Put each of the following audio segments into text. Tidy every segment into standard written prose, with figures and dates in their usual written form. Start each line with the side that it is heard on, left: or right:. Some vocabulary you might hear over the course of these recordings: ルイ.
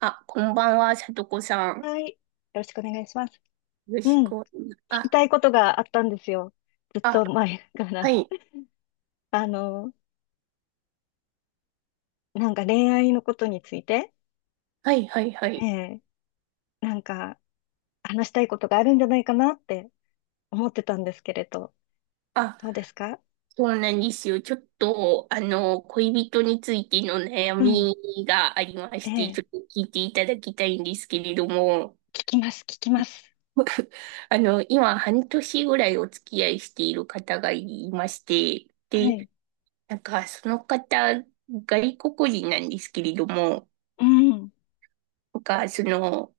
right: あ、こんばんは、さとこさん。よ
left: はい。よろしくお願いします。
right: ろ
left: う
right: し
left: ん。
right: く
left: 聞
right: お願い。
left: き
right: あ、
left: たいことがあったんですよ。ずっ
right: あ、
left: と前か
right: は
left: ら。
right: い、
left: あの、なんか恋愛のことについて、
right: はい、はい、は
left: え
right: い。
left: え、なんか話したいことがあるんじゃないかなって思ってたんですけれど、
right: あ、
left: どうですか？
right: そうなんですよ。ちょっと、恋人についての悩
left: うん。
right: みがありま
left: え
right: して、
left: え、
right: ちょっと聞いていただきたいんですけれども、
left: 聞きます、聞きます。
right: 今、半年ぐらいお付き合いしている方がいまして、
left: はい。
right: で、なんか、その方、外国人なんですけれども、
left: うん。
right: なんか、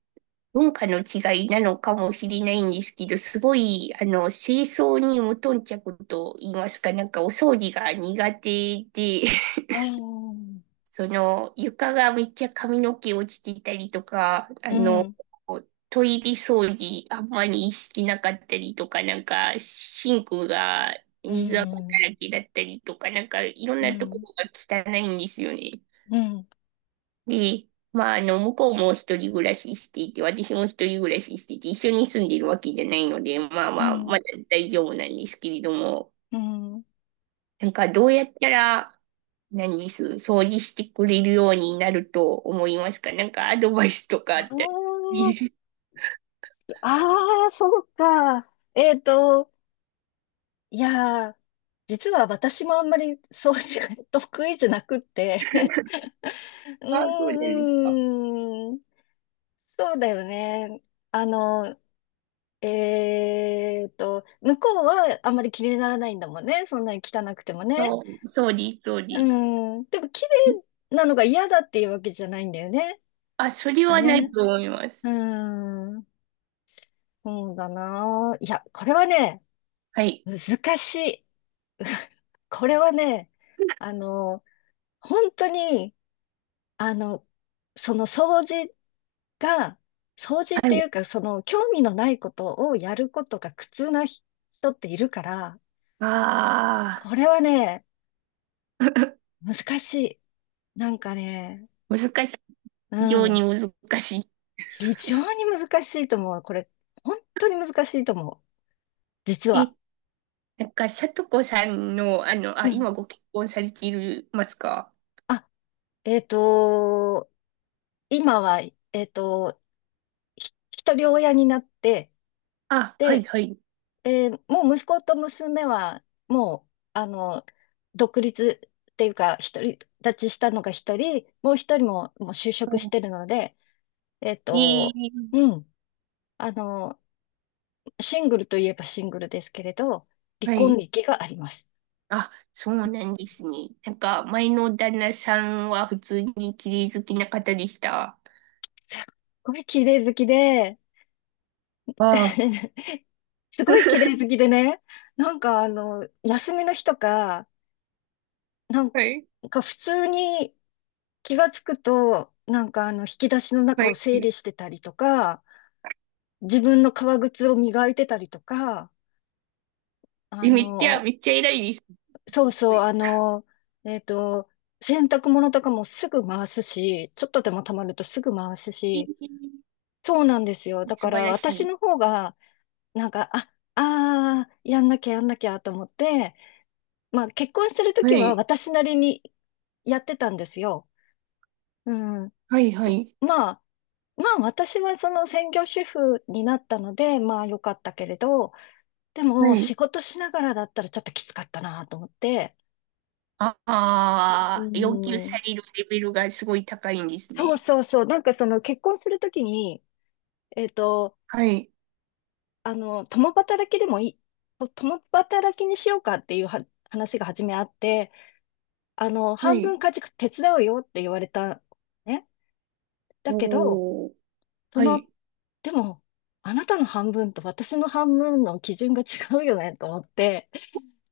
right: 文化の違いなのかもしれないんですけど、すごい、清掃に無頓着と言いますか、なんかお掃除が苦手で、
left: ああ、うん。
right: その、床がめっちゃ髪の毛落ちてたりとか、
left: うん。
right: トイレ掃除あんまりしてなかったりとか、なんか、シンクが
left: う
right: 水垢
left: ん。
right: だらけだったりとか、なんか、いろん
left: う
right: なとこ
left: ん。
right: ろが汚いんですよね。
left: うん。
right: で、まあ、向こうも一人暮らししていて、私も一人暮らししていて、一緒に住んでるわけじゃないので、まあ
left: う
right: まあ、ま
left: ん。
right: だ大丈夫なんですけれども、
left: うん。
right: なんかどうやったら、何です、掃除してくれるようになると思いますか？なんかアドバイスとか
left: あ
right: あったり。
left: あ、ああ、そうか。いやー、実は私もあんまり掃除が 得意じゃなくって う
right: あ、そうです。
left: ーん、そうだよね。あの、向こうはあんまり気にならないんだもんね。そんなに汚くてもね。
right: そう、そうです、そう
left: う
right: です。
left: ん、でも綺麗なのが嫌だっていうわけじゃないんだよね。
right: あ、それ
left: だ
right: はない
left: ね。
right: と思います。
left: うーん、そうだな。いや、これはね、
right: はい。
left: 難しい。これはね、あの、本当に、あの、その掃除が、掃除っ
right: は
left: てい
right: い。
left: うか、その興味のないことをやることが苦痛な人っているから、
right: あ
left: こ
right: あ、
left: れはね、難しい。なんかね、
right: 難しい。
left: う
right: 非常に
left: ん、
right: 難しい。
left: 非常に難しいと思う。これ、本当に難しいと思う。実は。
right: え、なんか、さとこさんの、あ、
left: うん。
right: 今ご結婚されているますか？
left: あ、えっと、今は、えっと、一人親になって、
right: あ、はい、
left: で、
right: はい。
left: もう息子と娘は、もう、独立っていうか、独り立ちしたのが一人、もう一人も、もう就
right: う
left: 職し
right: ん、
left: てるので、えっ
right: え
left: と、
right: え、
left: うん、あの、シングルといえばシングルですけれど、離
right: は
left: 婚
right: い。
left: 歴があります。す
right: あ、そうなんですね。なんか、前の旦那さんは普通に綺麗好きな方でした？
left: ごい綺麗好きで、
right: ああ。
left: すごい綺麗好きでね、なんか休みの日とか、なん
right: はい、
left: か普通に気がつくと、なんか引き出しの
right: は
left: 中を整理し
right: い。
left: てたりとか、自分の革靴を磨いてたりとか、あ
right: え、めっちゃ、
left: の、
right: めっちゃ偉いです。
left: そう
right: すご
left: そう、
right: い、
left: えっと、洗濯物とかもすぐ回すし、ちょっとでも溜まるとすぐ回すし、
right: え
left: そうなんですよ。
right: え、
left: だ
right: 素
left: か
right: 晴
left: ら
right: らし
left: 私の
right: い。
left: 方が、なんか、やんなきゃやんなきゃと思って、まあ結婚してる
right: は
left: 時は
right: い、
left: 私なりにやってたんですよ。うん。
right: はい、はい、
left: まあ、まあ私はその専業主婦になったので、まあ良かったけれど、で
right: は
left: も、
right: い。
left: 仕事しながらだったらちょっときつかったなと思って、
right: あ
left: う
right: あ、要求さ
left: ん、
right: れるレベルがすごい高いんです
left: そう
right: ね。
left: そうそう、なんかその結婚するときに、えっと、
right: はい、
left: 共働きでもいい、共働きにしようかっていうは話が初めあって、
right: は
left: 半
right: い。
left: 分家事手伝うよって言われた、ね。だけど、
right: おー。
left: そ
right: はい。
left: の、でも、あなたの半分と私の半分の基準が違うよねと思って、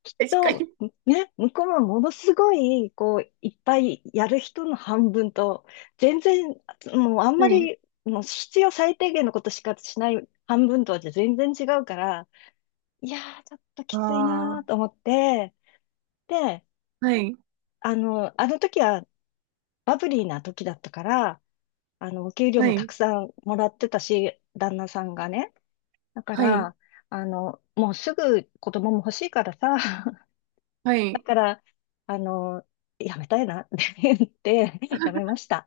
left: きっ
right: 確か
left: と、
right: に。
left: ね、向こうはものすごい、いっぱいやる人の半分と、全然、もうあん
right: は
left: ま
right: い。
left: り、もう必要最低限のことしかしない半分とはじゃ全然違うから、いやー、ちょっときつい
right: あ
left: な
right: あ、
left: ーと思って、で、
right: はい、
left: あの時はバブリーな時だったから、お給料
right: は
left: もた
right: い、
left: くさんもらってたし、旦那さんがね。だか
right: はい、
left: ら、もうすぐ子供も欲しいからさ、
right: は
left: だ
right: い、
left: から、あの、やめたいな って言って、やめ ました。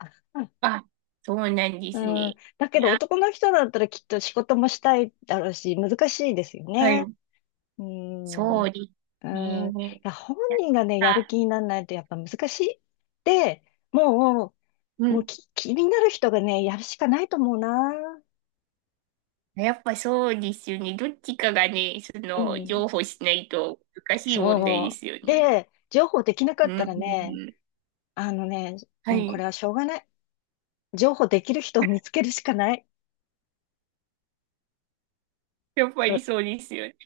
right: あ、そうなんですね。
left: うん。
right: い
left: だけど
right: や、
left: 男の人だったらきっと仕事もしたいだろうし、難しいですよ
right: はい。
left: ね。うん。う
right: そ
left: ん。い
right: うですね。
left: や、本
right: やっ
left: 人がね、やる
right: た、
left: 気にならないとやっぱ難しい。で、もう、
right: う
left: もう
right: ん。
left: き気になる人がね、やるしかないと思うな。
right: やっぱそうですよね。どっちかがね、そ
left: う
right: の、
left: ん。
right: 譲歩しないと難しい問題
left: そ
right: ですよ
left: う。
right: ね。
left: で、情報できなか
right: う
left: っ
right: ん。
left: たらね、
right: うん、
left: あのね、
right: は
left: もうこれ
right: い。
left: はしょうがない。情報できる人を見つけるしかない。
right: やっぱりそうですよね。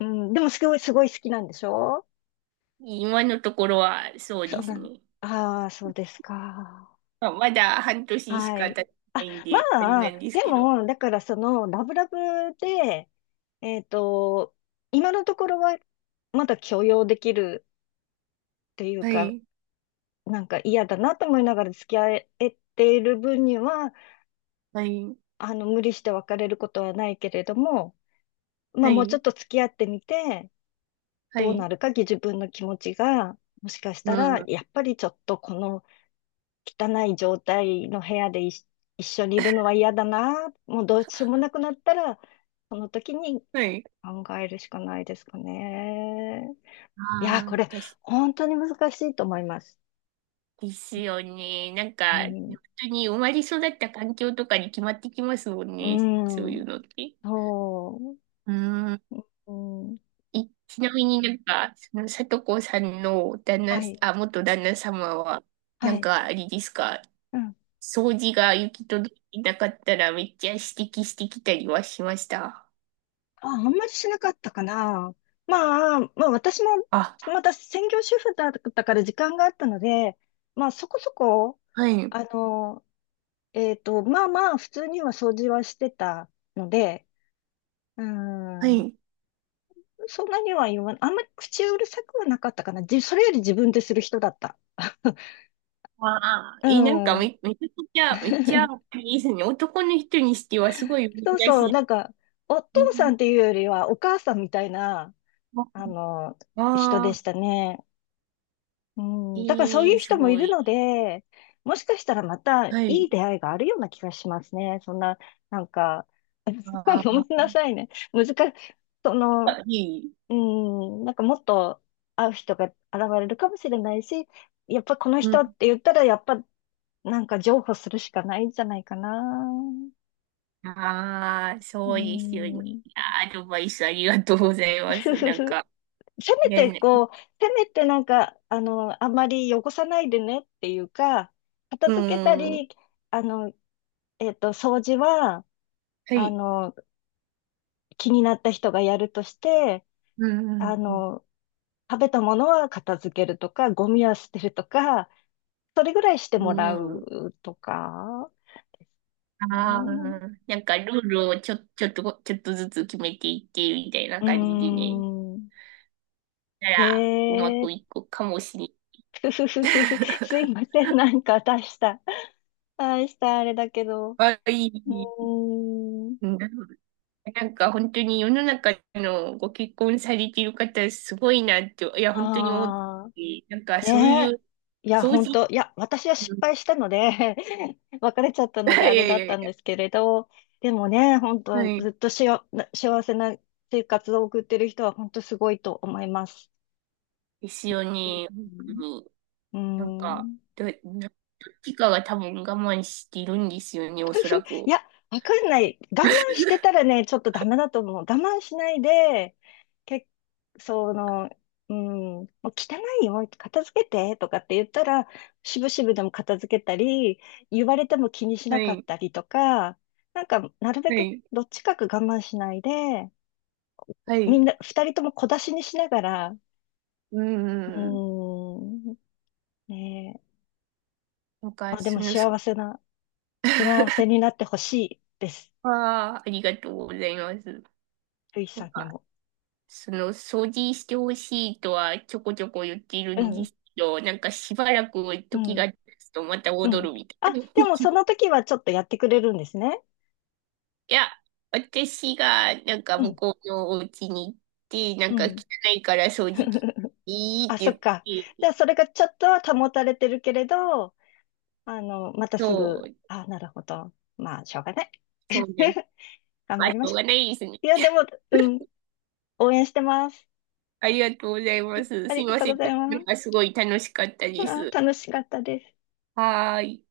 left: うん、でもすごい、すごい好きなんでしょ？
right: 今のところはそう
left: そ
right: で
left: う
right: す
left: なん、
right: ね。
left: ああ、そうですか。
right: まあ、まだ半年し
left: は
right: か
left: い。
right: 経って
left: あ、
right: ないん
left: ま
right: で、あれな
left: あ、
right: んです
left: で
right: けど。
left: も、だからラブラブで、えっと、今のところはまだ許容できるっていう
right: は
left: か、
right: い。
left: なんか嫌だなと思いながら付き合えている分には、
right: はい。
left: 無理して別れることはないけれども、ま
right: は
left: あ、もうち
right: い。
left: ょっと付き合ってみて、
right: は
left: どうな
right: い。
left: るか、自分の気持ちが、もしかし
right: う
left: たら、
right: ん。
left: やっぱりちょっとこの、汚い状態の部屋で一緒にいるのは嫌だな。もうどうしようもなくなったら、その時に
right: はい。
left: 考えるしかないですかね。いや、
right: あ
left: これ、
right: あ、です
left: 本当に難しいと思います。
right: ですよね。なん
left: う
right: か、本
left: ん。
right: 当に生まれ育った環境とかに決まってきますもん
left: う
right: ね。そうい
left: ん。
right: うのって。
left: そ
right: うん。
left: う。うん。
right: いちなみになんか、その、さとこさんの旦那、
left: はい。
right: あ、元旦那様は、な
left: は
right: ん
left: い。
right: か、あれですか、
left: うん。
right: 掃除が行き届いてなかったらめっちゃ指摘してきたりはしました？
left: あ、あんまりしなかったかな。まあ、私も、
right: あ、
left: また専業主婦だったから時間があったので、まあ、そこそこ、
right: はい。
left: あの、まあまあ、普通には掃除はしてたので、う
right: は
left: ん、
right: い。
left: そんなには言わない。あんまり口うるさくはなかったかな。それより自分でする人だった。
right: ああ、
left: う
right: いい、なんか
left: ん。
right: めちゃくちゃ、めっちゃ いいですね。男の人にしてはすごい
left: そう
right: 珍
left: そう、
right: しい。
left: なんか、お
right: え
left: 父さ
right: ー
left: んっていうよりは、お母さんみたいな、あの、人
right: あ
left: で
right: あ、
left: したね。うん、だからそう
right: え
left: いう
right: え、す
left: 人もい
right: ご
left: る
right: い。
left: ので、もしかしたらまたい
right: は
left: い
right: い。
left: 出会いがあるような気がしますね。そんな、なんか、
right: あ
left: ごめ
right: あ、
left: んなさいね。難しい、その、
right: いい。
left: うん、なんかもっと会う人が現れるかもしれないし、やっぱこの
right: う
left: 人っ
right: ん。
left: て言ったら、やっぱなんか譲歩するしかないんじゃないかな。
right: ああ、
left: う
right: そうですよね。
left: ん。
right: あーアドバイスありがとうございます。なんか、
left: せめて
right: ね、
left: こう、せめてなんか、あんまり汚さないでねっていうか、片
right: う
left: 付けた
right: ん。は
left: り、あの、掃除は、あ
right: い。
left: の、気になった人がやるとして、
right: う
left: あ
right: ん。うん。
left: の、食べたものは片付けるとか、ゴミは捨てるとか、それぐらいしても
right: う
left: ら
right: ん。
left: うとかです
right: ああ
left: ね。
right: ー、なんかルールをちょっと、ちょっとずつ決めていって、みたいな
left: うー
right: 感じでね。
left: ん。
right: た
left: へ
right: らうま
left: え、
right: くいくかもしれ
left: ふふふふふ。すいません。なんか出した。出したあれだけど。う
right: ない。はい。
left: ーん。
right: うん。ない。なんか本当に世の中のご結婚されている方すごいなって、いや本当に思っ
left: ああ。
right: て、なんかそうい
left: ねえ。
right: う
left: いや、
right: 掃除、
left: 私は
right: う
left: 失
right: ん
left: 敗したので 別れちゃった
right: い
left: ので
right: や
left: あれだ
right: い
left: っ
right: や
left: た
right: い
left: ん
right: や、
left: ですけれど、でもね、本
right: は
left: 当
right: い。
left: ずっとしよ、な幸せな生活を送ってる人は本当すごいと思います。
right: ですよね。本
left: う
right: 当
left: ん。
right: に。
left: う
right: なんか、
left: ん。
right: どっちかが多分我慢しているんですよね、おそら
left: い
right: く。
left: や、わかんない。我慢してたらね、ちょっとダメだと思う。我慢しないで、け、その、うん、もう汚いよ、片付けてとかって言ったら、しぶしぶでも片付けたり、言われても気にしな
right: は
left: かっ
right: い。
left: たりとか、なんか、なるべ
right: は
left: く
right: い。
left: どっちかく我慢しないで、
right: は
left: み
right: い。
left: んな、二人とも小出しにしながら、
right: うん。うん、
left: うん、ねえ、
right: なん
left: ま
right: か、
left: あで
right: そ
left: も
right: の、そ
left: 幸せ になってほしいです。
right: ああ、ありがとうございます。
left: ルイ
right: な
left: さ
right: ん
left: んに
right: か
left: も。
right: その掃除してほしいとはちょこちょこ言っている
left: う
right: んで
left: ん、
right: すけど、なんかしばらく
left: う
right: 時
left: ん。
right: が経つとまた
left: う
right: 戻
left: ん。
right: るみたい
left: あ、
right: な。
left: でもそ の時はちょっとやってくれるんですね。
right: いや、私がなんか
left: う
right: 向
left: ん。
right: こうのお家に行って、なん
left: う
right: か
left: ん。
right: 汚いから掃除機 いいっ
left: あ、そっ
right: て
left: か。
right: 言っ
left: じゃあ
right: て、
left: それがちょっとは保たれてるけれど、また
right: そ
left: すぐ、
right: う、
left: あ、なるほど。まあ、しょうがない。
right: そうね。
left: 頑
right: あ、
left: 張
right: し
left: りま
right: ょう
left: しょ
right: がないですね。
left: う。いや、でも、うん。応援してます。
right: ありがとうございます。
left: あ
right: す
left: り
right: い
left: が
right: ま
left: とう
right: せ
left: ご
right: ん。
left: ざい
right: な
left: ま
right: んか
left: す。
right: すごい楽しかったで
left: あ
right: す。
left: 楽しかったです。
right: はーい。